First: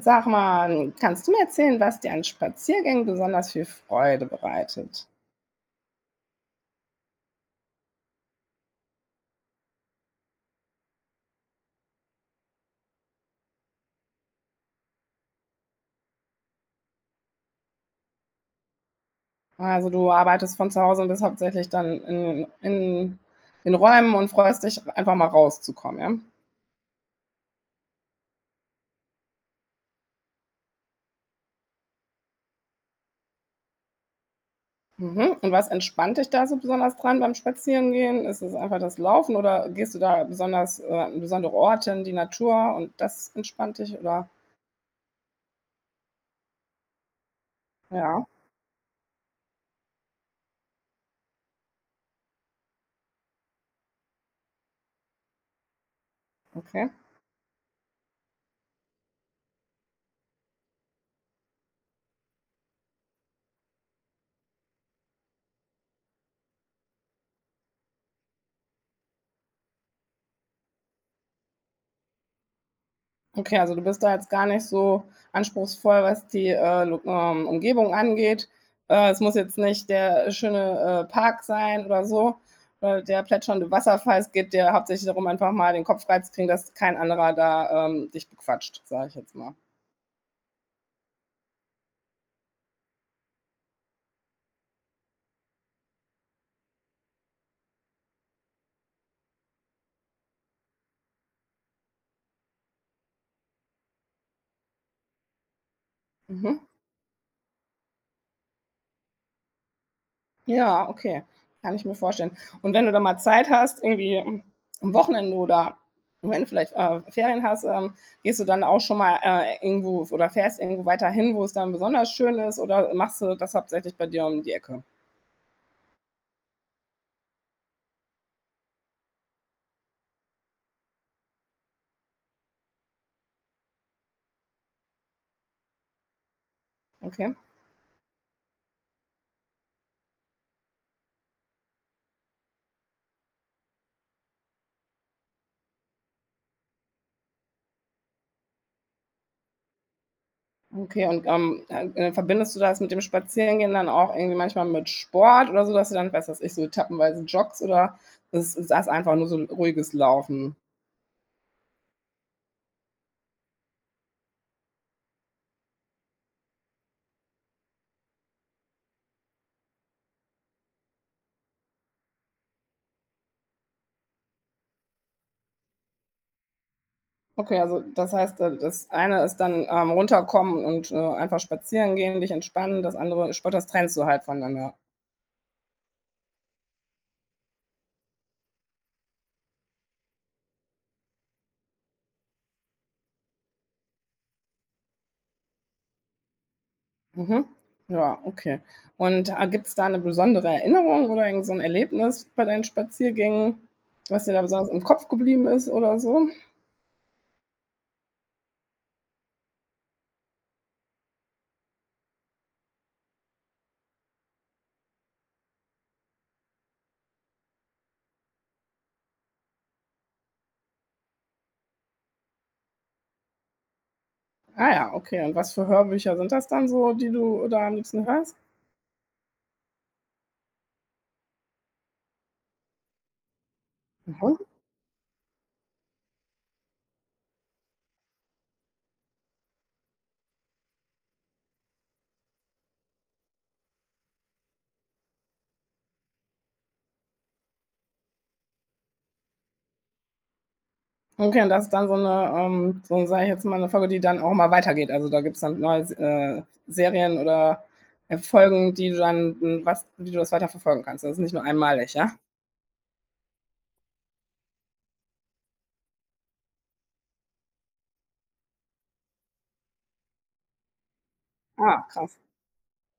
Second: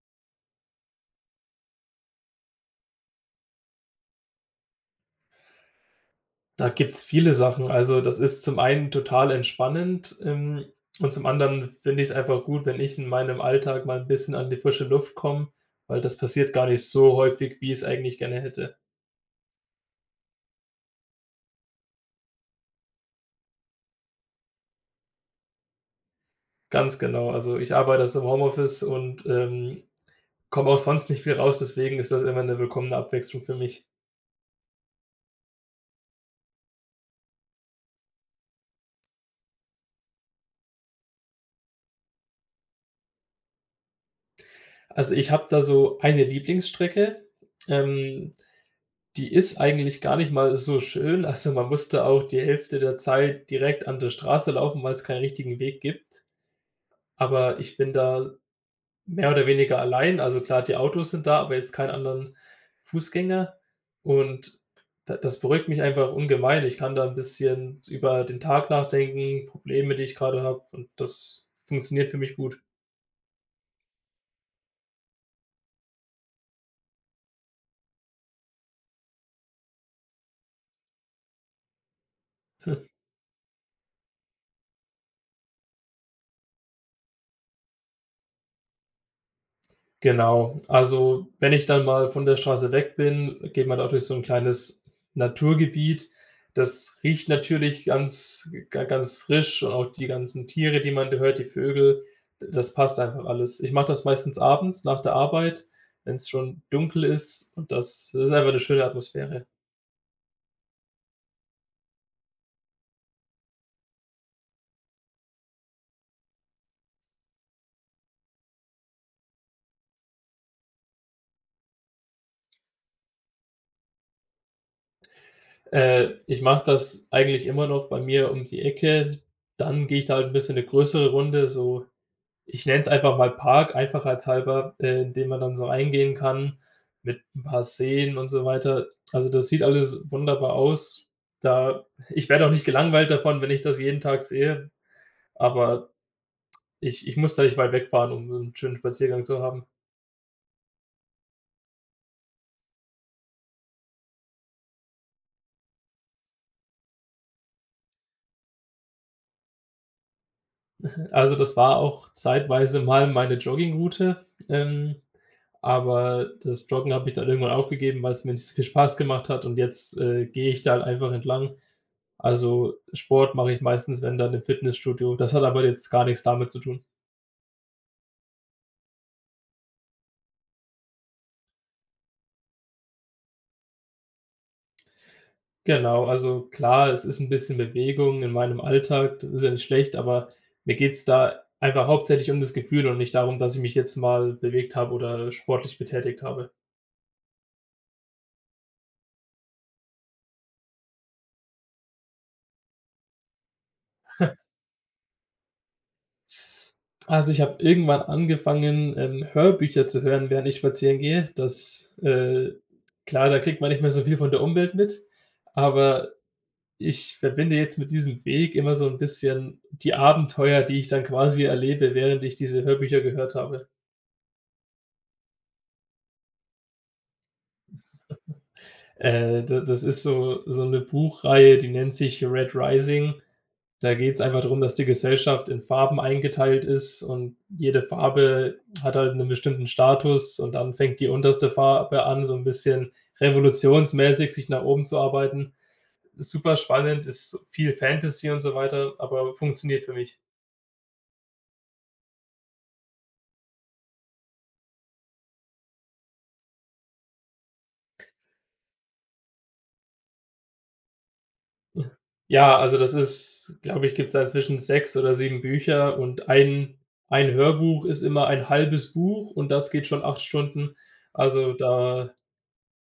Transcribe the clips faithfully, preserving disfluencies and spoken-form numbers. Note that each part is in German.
Sag mal, kannst du mir erzählen, was dir an Spaziergängen besonders viel Freude bereitet? Da gibt's viele Sachen. Also, das ist zum einen total entspannend, ähm, und zum anderen finde ich es einfach gut, wenn ich in meinem Alltag mal ein bisschen an die frische Luft komme, weil das passiert gar nicht so häufig, wie ich es eigentlich gerne hätte. Also, du arbeitest von zu Hause und bist hauptsächlich dann in in in Räumen und freust dich, einfach mal rauszukommen, ja? Ganz genau. Also, ich arbeite aus dem Homeoffice und, ähm, komme auch sonst nicht viel raus, deswegen ist das immer eine willkommene Abwechslung für mich. Mhm. Und was entspannt dich da so besonders dran beim Spazierengehen? Ist es einfach das Laufen oder gehst du da besonders, äh an besondere Orte in die Natur und das entspannt dich oder Also, ich habe da so eine Lieblingsstrecke, ja, ähm, Die ist eigentlich gar nicht mal so schön. Also, man musste auch die Hälfte der Zeit direkt an der Straße laufen, weil es keinen richtigen Weg gibt. okay. Aber ich bin da mehr oder weniger allein. Also, klar, die Autos sind da, aber jetzt keinen anderen Fußgänger. Und da das beruhigt mich einfach ungemein. Ich kann da ein bisschen über den Tag nachdenken, Probleme, die ich gerade habe und das funktioniert für mich gut. Okay, also du bist da jetzt gar nicht so anspruchsvoll, was die, äh, Lo ähm, Umgebung angeht. Äh, es muss jetzt nicht der schöne, äh, Park sein oder so, oder der plätschernde Wasserfall. Es geht dir hauptsächlich darum, einfach mal den Kopf frei kriegen, dass kein anderer da, ähm, dich bequatscht, sage ich jetzt mal. Genau. Also, wenn ich dann mal von der Straße weg bin, geht man da durch so ein kleines Naturgebiet. Das riecht natürlich ganz ga ganz frisch und auch die ganzen Tiere, die man da hört, die Vögel, das passt einfach alles. Ich mache das meistens abends nach der Arbeit, wenn es schon Mhm. dunkel ist und das das ist einfach eine schöne Atmosphäre. Ja, okay, kann ich mir vorstellen. Und wenn du da mal Zeit hast, irgendwie am am Wochenende oder wenn du vielleicht, äh, Ferien hast, ähm, gehst du dann auch schon mal, äh, irgendwo oder fährst irgendwo weiter hin, wo es dann besonders schön ist oder machst du das hauptsächlich bei dir um die Ecke? Äh, ich mache das eigentlich immer noch bei mir um die Ecke. Dann gehe ich da halt ein bisschen eine größere Runde, so. Ich nenne es einfach mal Park, einfachheitshalber, äh, in den man dann so eingehen kann mit Okay, ein paar Seen und so weiter. Also, das sieht alles wunderbar aus. Da ich werde auch nicht gelangweilt davon, wenn ich das jeden Tag sehe, aber ich ich muss da nicht weit wegfahren, um einen schönen Spaziergang zu haben. okay und, ähm, äh, äh, verbindest du das mit dem Spazierengehen dann auch irgendwie manchmal mit Sport oder so, dass du dann, was weiß ich, so etappenweise joggst oder ist ist das einfach nur so ruhiges Laufen? Also, das war auch zeitweise mal meine Joggingroute, ähm Aber das Joggen habe ich dann irgendwann aufgegeben, weil es mir nicht so viel Spaß gemacht hat und jetzt, äh, gehe ich da halt einfach entlang. Also, Sport mache ich meistens, wenn dann im Fitnessstudio. Das hat aber jetzt gar nichts damit zu tun. Okay, also das heißt, äh, das eine ist dann, ähm, runterkommen und, äh, einfach spazieren gehen, dich entspannen, das andere Sport, das trennst du halt voneinander. Genau, also klar, es ist ein bisschen Bewegung in meinem Alltag, das ist ja nicht schlecht, aber mir geht es da einfach hauptsächlich um das Gefühl und nicht darum, dass ich mich jetzt mal bewegt habe oder sportlich betätigt habe. Mhm. Ja, okay. Und, äh, gibt es da eine besondere Erinnerung oder irgend so ein Erlebnis bei deinen Spaziergängen, was dir da besonders im Kopf geblieben ist oder so? Also, ich habe irgendwann angefangen, ähm, Hörbücher zu hören, während ich spazieren gehe. Das, äh klar, da kriegt man nicht mehr so viel von der Umwelt mit, aber ich verbinde jetzt mit diesem Weg immer so ein bisschen die Abenteuer, die ich dann quasi erlebe, während ich diese Hörbücher gehört habe. Ah ja, okay. Und was für Hörbücher sind das dann so, die du da am liebsten hörst? Äh, da das ist so so eine Buchreihe, die nennt sich „Red Rising“. Da geht's einfach Mhm. drum, dass die Gesellschaft in Farben eingeteilt ist und jede Farbe hat halt einen bestimmten Status und dann fängt die unterste Farbe an, so ein bisschen revolutionsmäßig sich nach oben zu arbeiten. Ist super spannend, ist viel Fantasy und so weiter, aber funktioniert für mich. Okay, und das ist dann so eine, ähm so sage ich jetzt mal, eine Folge, die dann auch mal weitergeht. Also, da gibt es dann neue äh, Serien oder, äh, Folgen, die du dann, hm was wie du das weiterverfolgen kannst. Das ist nicht nur einmalig, ja? Ja, also das ist glaube ich, gibt's da inzwischen sechs oder sieben Bücher und ein ein Hörbuch ist immer ein halbes Buch und das geht schon acht Stunden. Also Ah, da krass.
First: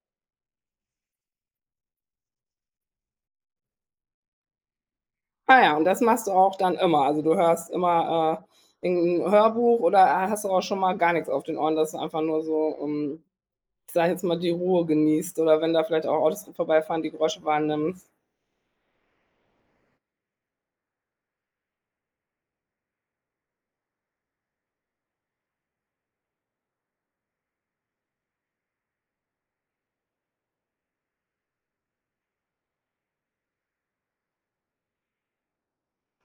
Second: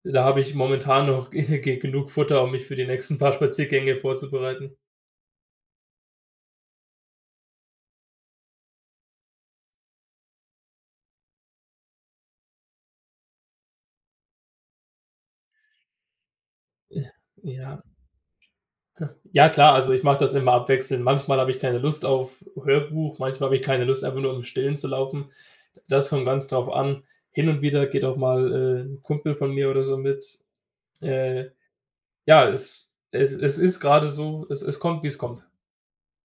Da habe ich momentan noch ge genug Futter, um mich für die nächsten paar Spaziergänge vorzubereiten. Ah ja, und das machst du auch dann immer. Also, du hörst immer, äh, irgend Hörbuch oder äh, hast du auch schon mal gar nichts auf den Ohren, dass du einfach nur so, ähm, sage ich jetzt mal, die Ruhe genießt oder wenn da vielleicht auch Autos vorbeifahren, die Geräusche Ja. wahrnimmst? Ja klar, also ich mache das immer abwechselnd. Manchmal habe ich keine Lust auf Hörbuch, manchmal habe ich keine Lust, einfach nur im Stillen zu laufen. Das kommt ganz drauf an. Hin und wieder geht auch mal, äh, 'n Kumpel von mir oder so mit. Äh, ja, es es es ist gerade so, es es kommt, wie es kommt.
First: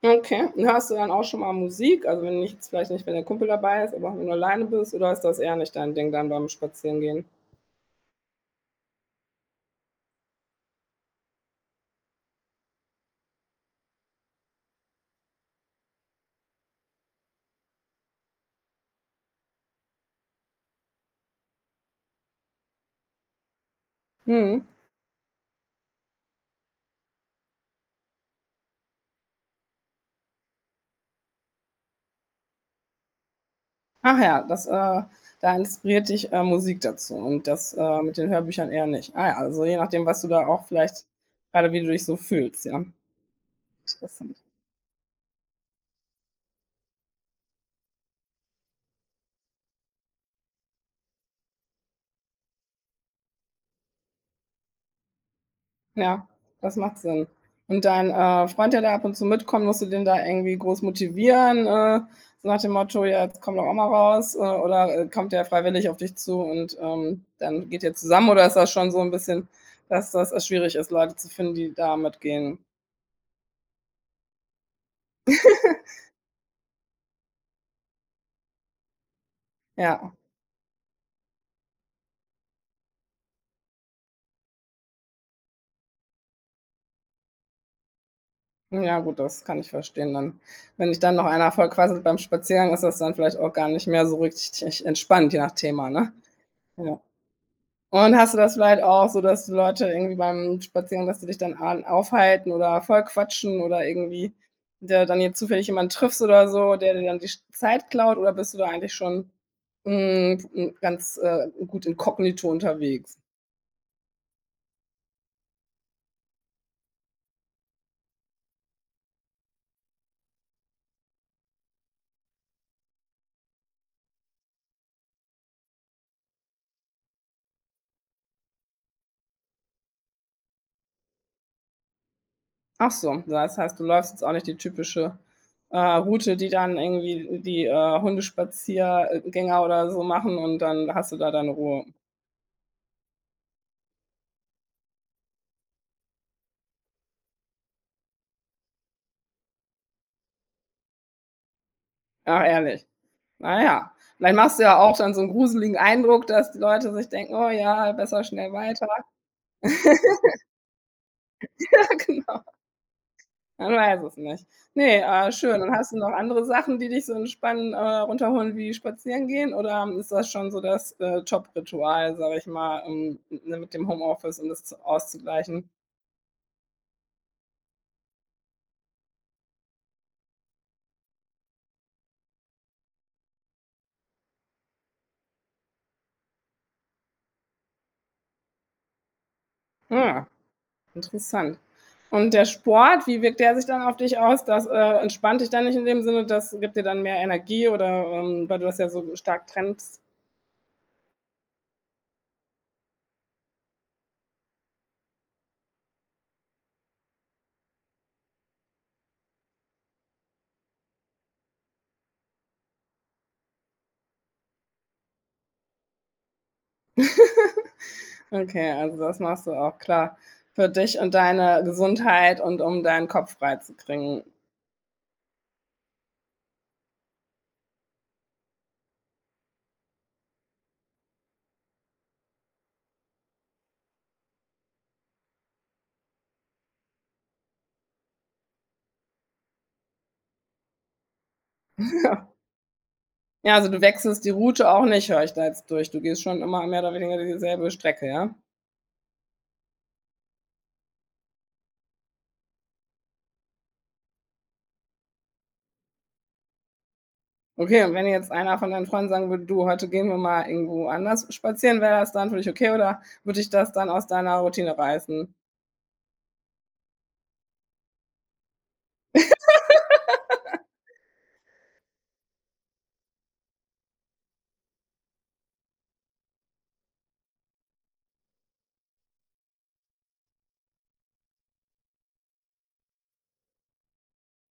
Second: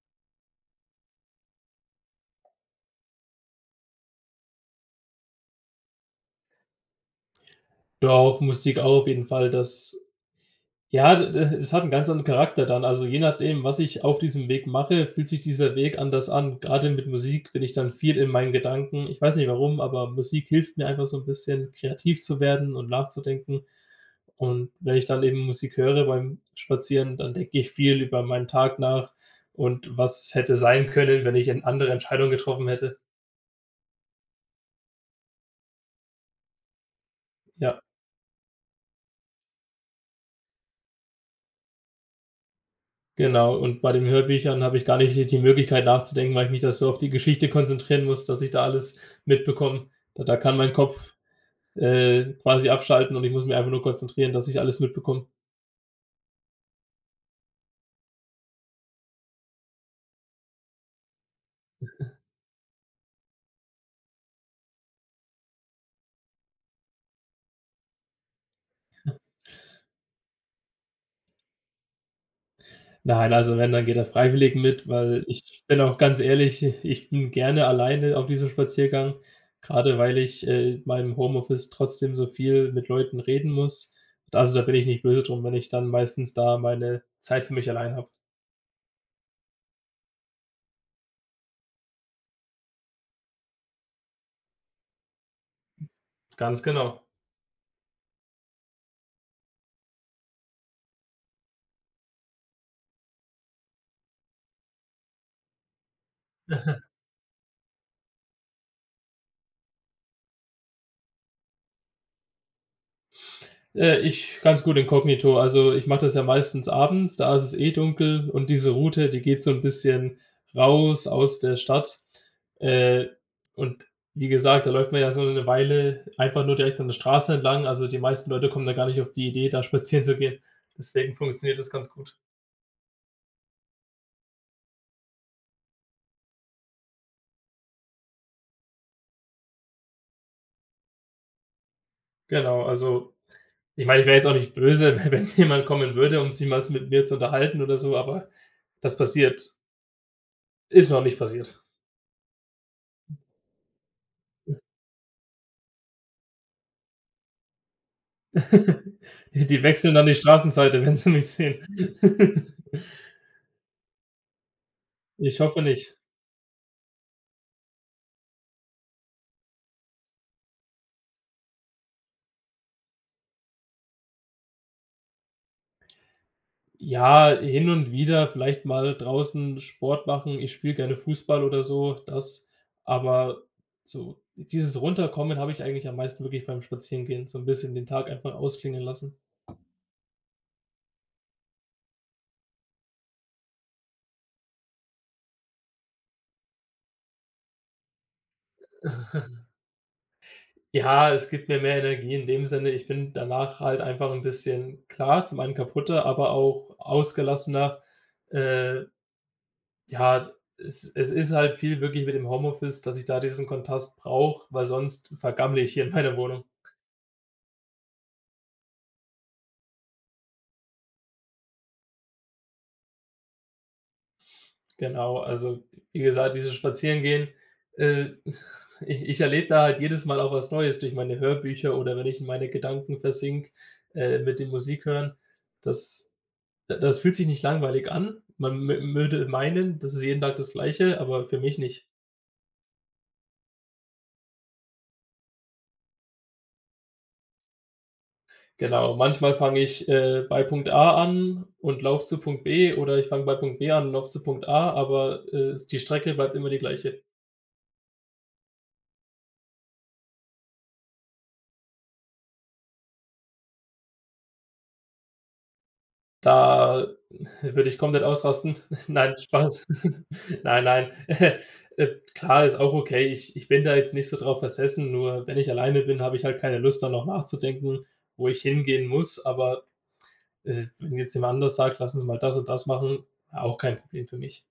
Okay, und hörst du dann auch schon mal Musik? Also, wenn nicht jetzt vielleicht nicht, wenn der Kumpel dabei ist, aber wenn du alleine bist oder ist das eher nicht dein Ding dann beim Spazierengehen? Doch, Musik auch auf jeden Fall. Das Ja, d d es hat einen ganz anderen Charakter dann. Also, je nachdem, was ich auf diesem Weg mache, fühlt sich dieser Weg anders an. Gerade mit Musik bin ich dann viel in meinen Gedanken. Ich weiß nicht warum, aber Musik hilft mir einfach so ein bisschen kreativ zu werden und nachzudenken. Mhm. Und wenn ich dann eben Musik höre beim Spazieren, dann denke ich viel über meinen Tag nach und was hätte sein können, wenn ich eine andere Entscheidung getroffen hätte. Ach ja, das, äh da inspiriert dich, äh, Musik dazu und das, Ja. äh, mit den Hörbüchern eher nicht. Ah ja, also je nachdem, was du da auch vielleicht gerade wie du dich so fühlst, ja. Genau, und bei den Interessant. Hörbüchern habe ich gar nicht die die Möglichkeit nachzudenken, weil ich mich da so auf die Geschichte konzentrieren muss, dass ich da alles mitbekomme. Da da kann mein Kopf, äh, quasi abschalten und ich muss mich einfach nur konzentrieren, dass ich alles mitbekomme. Ja, das macht Sinn. Und dein, äh, Freund, der da ab und zu mitkommt, musst du den da irgendwie groß motivieren, äh, so nach dem Motto: „Ja, jetzt komm doch auch mal raus“, äh, oder, äh, kommt der freiwillig auf dich zu und, ähm, dann geht ihr zusammen oder ist das schon so ein bisschen, dass das, äh, schwierig ist, Leute zu finden, die da mitgehen? Nein, also wenn, dann geht er freiwillig mit, weil ich bin auch ganz ehrlich, ich bin gerne alleine auf diesem Spaziergang, grade Ja. weil ich, äh, in meinem Homeoffice trotzdem so viel mit Leuten reden muss. Also, da bin ich nicht böse drum, wenn ich dann meistens da meine Zeit für mich allein habe. Ja gut, das kann ich verstehen dann. Wenn dich dann noch einer vollquasselt beim Spaziergang, ist das dann vielleicht auch gar nicht mehr so richtig entspannt, je nach Thema, ne? Ganz Ja. genau. Und hast du das vielleicht auch so, dass Leute irgendwie beim Spazieren, dass die dich dann an aufhalten oder voll quatschen oder irgendwie der dann jetzt zufällig jemanden triffst oder so, der dir dann die Sch Zeit klaut oder bist du da eigentlich schon, hm, hm, ganz, äh, gut inkognito unterwegs? Äh, ich ganz gut inkognito. Also, ich mache das ja meistens abends, da ist es eh dunkel und diese Route, die geht so ein bisschen raus aus der Stadt. Äh, und wie gesagt, da läuft man ja so eine Weile einfach nur direkt an der Straße entlang. Also, die meisten Leute kommen da gar nicht auf die Idee, da spazieren zu gehen. Deswegen funktioniert das ganz gut. Ach so, das heißt, du läufst jetzt auch nicht die typische, äh, Route, die dann irgendwie die, äh, Hundespaziergänger oder so machen und dann hast du da deine Ruhe. Genau, also, ich meine, ich wäre jetzt auch nicht böse, wenn jemand kommen würde, um sich mal mit mir zu unterhalten oder so, aber das passiert ist noch nicht passiert. Ach, ehrlich? Na ja, vielleicht machst du ja auch dann so einen gruseligen Eindruck, dass die Leute sich denken: „Oh ja, besser schnell weiter.“ Die wechseln dann die Straßenseite, wenn sie mich sehen. Ja, genau. Man weiß es nicht. Ne, äh, Ich hoffe schön. Und hast nicht. du noch andere Sachen, die dich so entspannen, äh, runterholen wie spazieren gehen oder ist das schon so das, äh, ritual sage ich mal, ähm, ne, mit dem Homeoffice, um das z auszugleichen? Ja, hin und wieder vielleicht mal draußen Sport machen. Ich spiele gerne Fußball oder so, das. Aber so dieses Runterkommen habe ich eigentlich am meisten wirklich beim Spazierengehen, so ein bisschen den Tag einfach ausklingen lassen. Ah, interessant. Und der Sport, wie wirkt der sich dann auf dich aus? Das, äh, entspannt dich dann nicht in dem Sinne, das gibt dir dann mehr Energie oder, ähm, weil du das ja so stark trennst? Ja, es gibt mir mehr Energie in dem Sinne, ich bin danach halt einfach ein bisschen klar, zum einen kaputter, aber auch ausgelassener, äh, ja, es es ist halt viel wirklich mit dem Homeoffice, dass ich da diesen Kontrast brauche, weil sonst vergammle ich hier in meiner Wohnung. Okay, also das machst du auch klar für dich und deine Gesundheit und um deinen Kopf freizukriegen. Genau, also wie gesagt, dieses Spazierengehen, äh, ich ich erlebe da halt jedes Mal auch was Neues durch meine Hörbücher oder wenn ich in meine Gedanken versinke, äh, mit dem Musik hören. Das das fühlt sich nicht langweilig an. Man mö würde meinen, das ist jeden Tag das Gleiche, aber für mich nicht. Ja, also du wechselst die Route auch nicht, höre ich da jetzt durch. Du gehst schon immer mehr oder weniger dieselbe Strecke, ja? Genau, manchmal fange ich, äh, bei Punkt A an und laufe zu Punkt B oder ich fange bei Punkt B an und laufe zu Punkt A, aber, äh, die Strecke bleibt immer die gleiche. Okay, und wenn jetzt einer von deinen Freunden sagen würde: „Du, heute gehen wir mal irgendwo anders spazieren“, wäre das dann für dich okay oder würde dich das dann aus deiner Routine reißen? Da würde ich komplett ausrasten. Nein, Spaß. Nein, nein. Äh, klar, ist auch okay. Ich ich bin da jetzt nicht so drauf versessen, nur wenn ich alleine bin, habe ich halt keine Lust, da noch nachzudenken, wo ich hingehen muss, aber, äh, wenn jetzt jemand anders sagt: „Lass uns mal das und das machen“, auch kein Problem für mich.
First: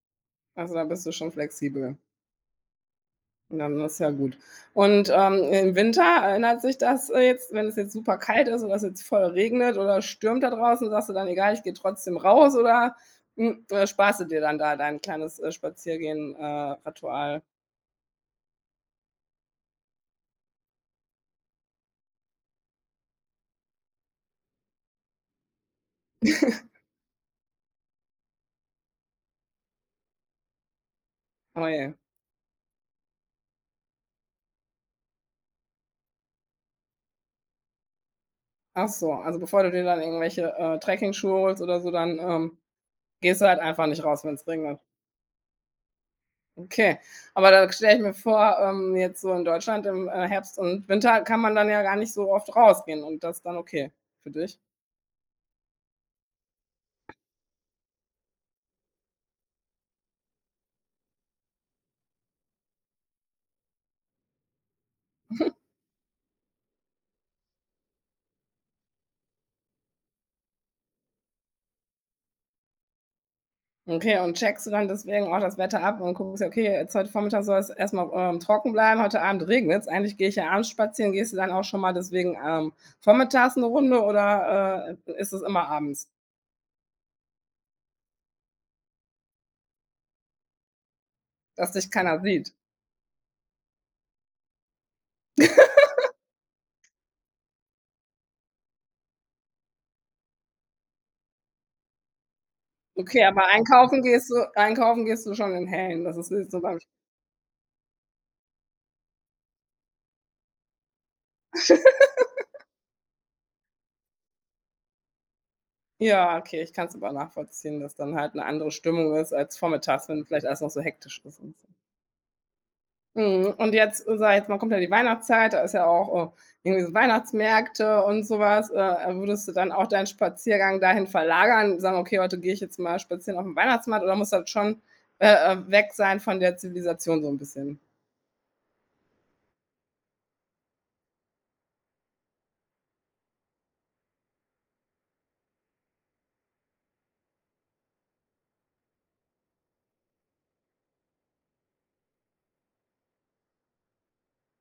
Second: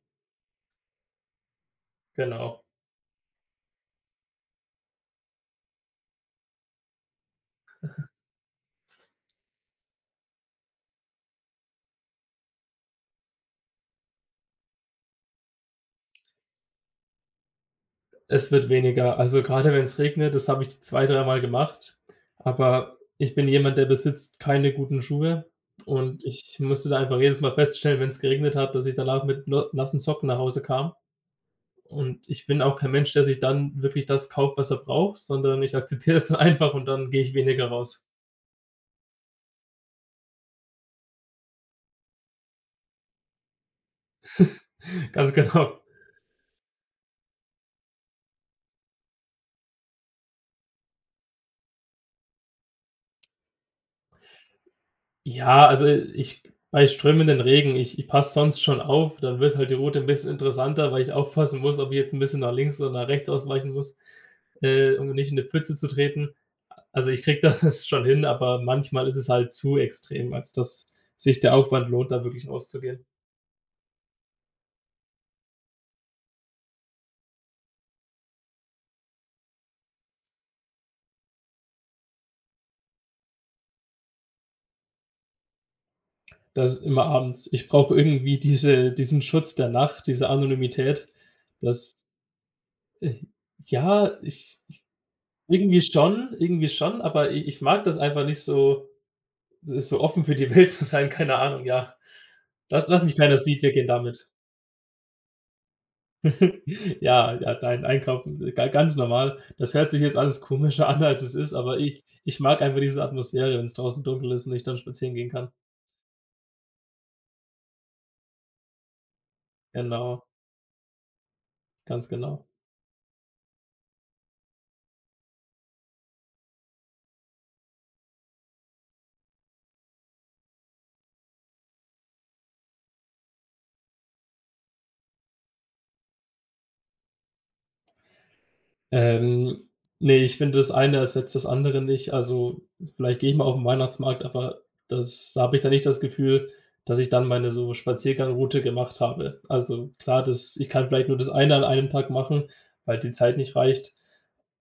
Also, da bist du schon flexibel. Genau. Ja, dann ist ja gut. Und, ähm, im Winter ändert sich das, äh, jetzt wenn es jetzt super kalt ist oder es jetzt voll regnet oder stürmt da draußen, sagst du dann: „Egal, ich gehe trotzdem raus“, oder, hm, äh, sparst du dir dann da dein kleines, äh, Spaziergehen äh, Ritual? Es wird weniger. Also, gerade wenn es regnet, das habe ich zwei, dreimal gemacht, aber ich bin jemand, der besitzt keine guten Schuhe und ich musste da einfach jedes Mal feststellen, wenn es geregnet hat, dass ich danach mit na nassen Socken nach Hause kam Oh je. und ich bin auch kein Mensch, der sich dann wirklich das kauft, was er braucht, sondern ich akzeptiere es dann einfach und dann gehe ich weniger raus. Ach so, also bevor du dir dann irgendwelche, äh, Trekkingschuhe holst oder so, dann, ähm, gehst du halt einfach nicht raus, wenn es regnet. Ganz genau. Okay, aber da stelle ich mir vor, ähm, jetzt so in Deutschland im, äh, Herbst und Winter kann man dann ja gar nicht so oft rausgehen und das ist dann okay für dich? Ja, also ich bei strömenden Regen, ich ich passe sonst schon auf, dann wird halt die Route ein bisschen interessanter, weil ich aufpassen muss, ob ich jetzt ein bisschen nach links oder nach rechts ausweichen muss, äh, um nicht in eine Pfütze zu treten. Also, ich kriege das schon hin, aber manchmal ist es halt zu extrem, als dass sich der Aufwand lohnt, da wirklich rauszugehen. Okay, und checkst du dann deswegen auch das Wetter ab und guckst, ja okay, jetzt heute Vormittag soll es erstmal ähm, trocken bleiben, heute Abend regnet's. Eigentlich gehe ich ja abends spazieren. Gehst du dann auch schon mal deswegen, ähm, vormittags eine Runde oder, äh, ist es immer abends, Das ist immer abends. Ich brauche irgendwie diese diesen Schutz der Nacht, diese Anonymität. dass dich Das keiner sieht? äh, ja, ich irgendwie schon irgendwie schon, aber i ich mag das einfach nicht so. Ist so offen für die Welt zu sein, keine Ahnung, ja. Lass lass mich Okay, keiner aber sieht, wir gehen einkaufen damit. gehst du einkaufen gehst du schon in Hellen. Das ist nicht so beim Ja, ja, nein, einkaufen, ga ganz normal. Das hört sich jetzt alles komischer an, als es ist, aber ich ich mag einfach diese Atmosphäre, wenn es draußen dunkel ist und ich dann spazieren gehen kann. ja, okay, ich kann es aber nachvollziehen, dass dann halt eine andere Stimmung ist als vormittags, Genau, wenn vielleicht alles noch so hektisch ist und so. ganz genau. Mhm, und jetzt, sage ich jetzt mal, kommt ja die Weihnachtszeit, da ist ja auch, äh, irgendwie so Weihnachtsmärkte und sowas, Äh, würdest du dann auch deinen Spaziergang dahin verlagern, sagen: „Okay, heute gehe ich jetzt mal spazieren auf dem Weihnachtsmarkt“ oder muss das schon, äh, äh, weg sein von der Zivilisation so ein bisschen? Ähm, ne, ich finde, das eine ersetzt das andere nicht. Also, vielleicht gehe ich mal auf den Weihnachtsmarkt, aber das da habe ich dann nicht das Gefühl, dass ich dann meine so Spaziergangroute gemacht habe. Also, klar, das ich kann vielleicht nur das eine an einem Tag machen, weil die Zeit nicht reicht,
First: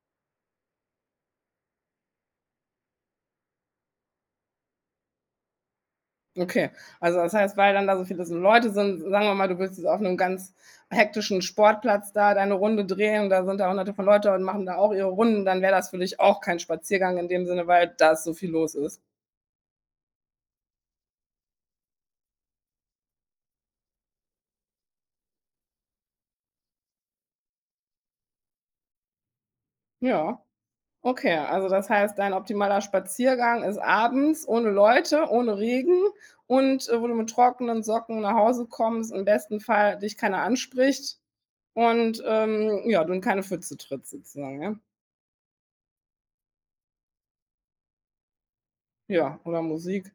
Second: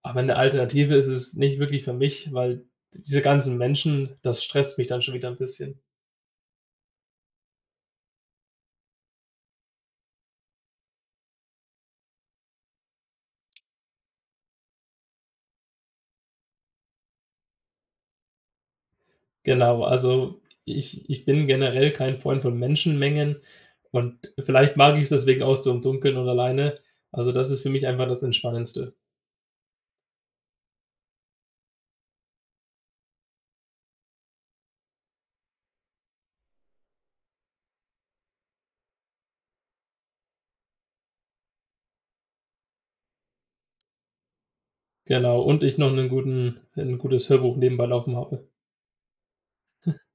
aber eine Alternative ist es nicht wirklich für mich, weil diese ganzen Menschen, das stresst mich dann schon wieder ein bisschen. Okay, also das heißt, weil dann da so viele so Leute sind, sagen wir mal, du willst jetzt auf einem ganz hektischen Sportplatz da deine Runde drehen und da sind da Hunderte von Leute und machen da auch ihre Runden, dann wäre das für dich auch kein Spaziergang in dem Sinne, weil da so viel los ist. Genau, also ich ich bin generell kein Freund von Menschenmengen und vielleicht mag ich es deswegen auch so im Dunkeln und alleine. Also, das ist für mich einfach das Entspannendste. Ja. Okay, also das heißt, dein optimaler Spaziergang ist abends ohne Leute, ohne Regen und, äh, wo du mit trockenen Socken nach Hause kommst, im besten Fall dich keiner anspricht und, ähm, ja, du in keine Pfütze trittst sozusagen, ja? Genau, und ich noch 'nen guten ein gutes Hörbuch nebenbei laufen habe. Ja, oder Musik.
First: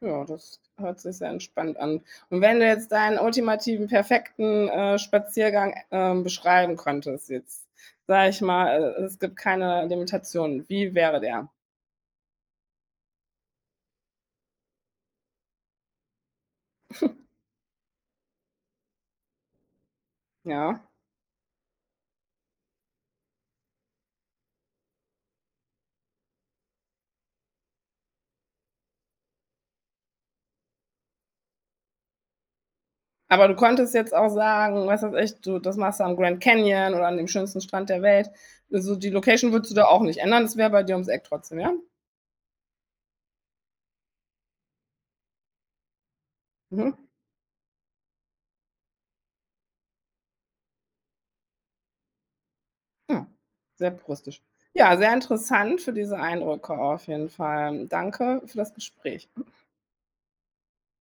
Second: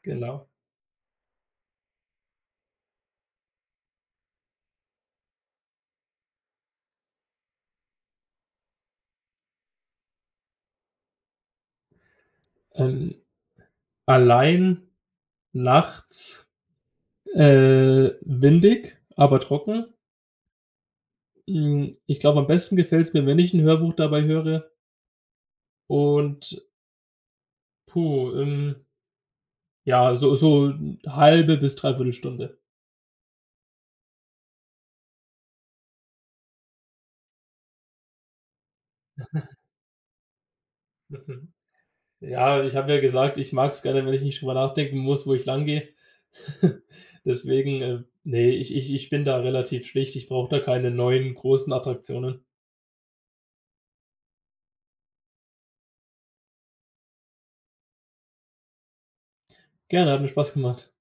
Ja, Genau. das hört sich sehr entspannt an. Und wenn du jetzt deinen ultimativen perfekten, äh, Spaziergang, ähm, beschreiben könntest jetzt, sage ich mal, äh, es gibt keine Limitationen, wie wäre der? Ähm, allein, nachts, äh, windig, aber trocken. Ja? Hm, ich glaube, am besten gefällt's mir, wenn ich 'n Hörbuch dabei höre und, puh, ähm, ja, so so halbe bis dreiviertel Stunde. Aber du konntest jetzt auch sagen, weißt du, was weiß ich, du, das machst du am Grand Canyon oder an dem schönsten Strand der Welt. Also, die Location würdest du da auch nicht ändern. Das wäre bei dir ums Eck Mhm. trotzdem, ja? Ja, ich habe ja gesagt, ich mag es gerne, wenn ich nicht drüber nachdenken muss, wo ich langgehe. Mhm. Deswegen, äh, ne, ich ich ich bin da relativ schlicht. Ich brauche da keine neuen großen Attraktionen. Ja, sehr puristisch. Ja, sehr interessant für diese Eindrücke auf jeden Fall. Danke für das Gespräch. Gerne, hat mir Spaß gemacht.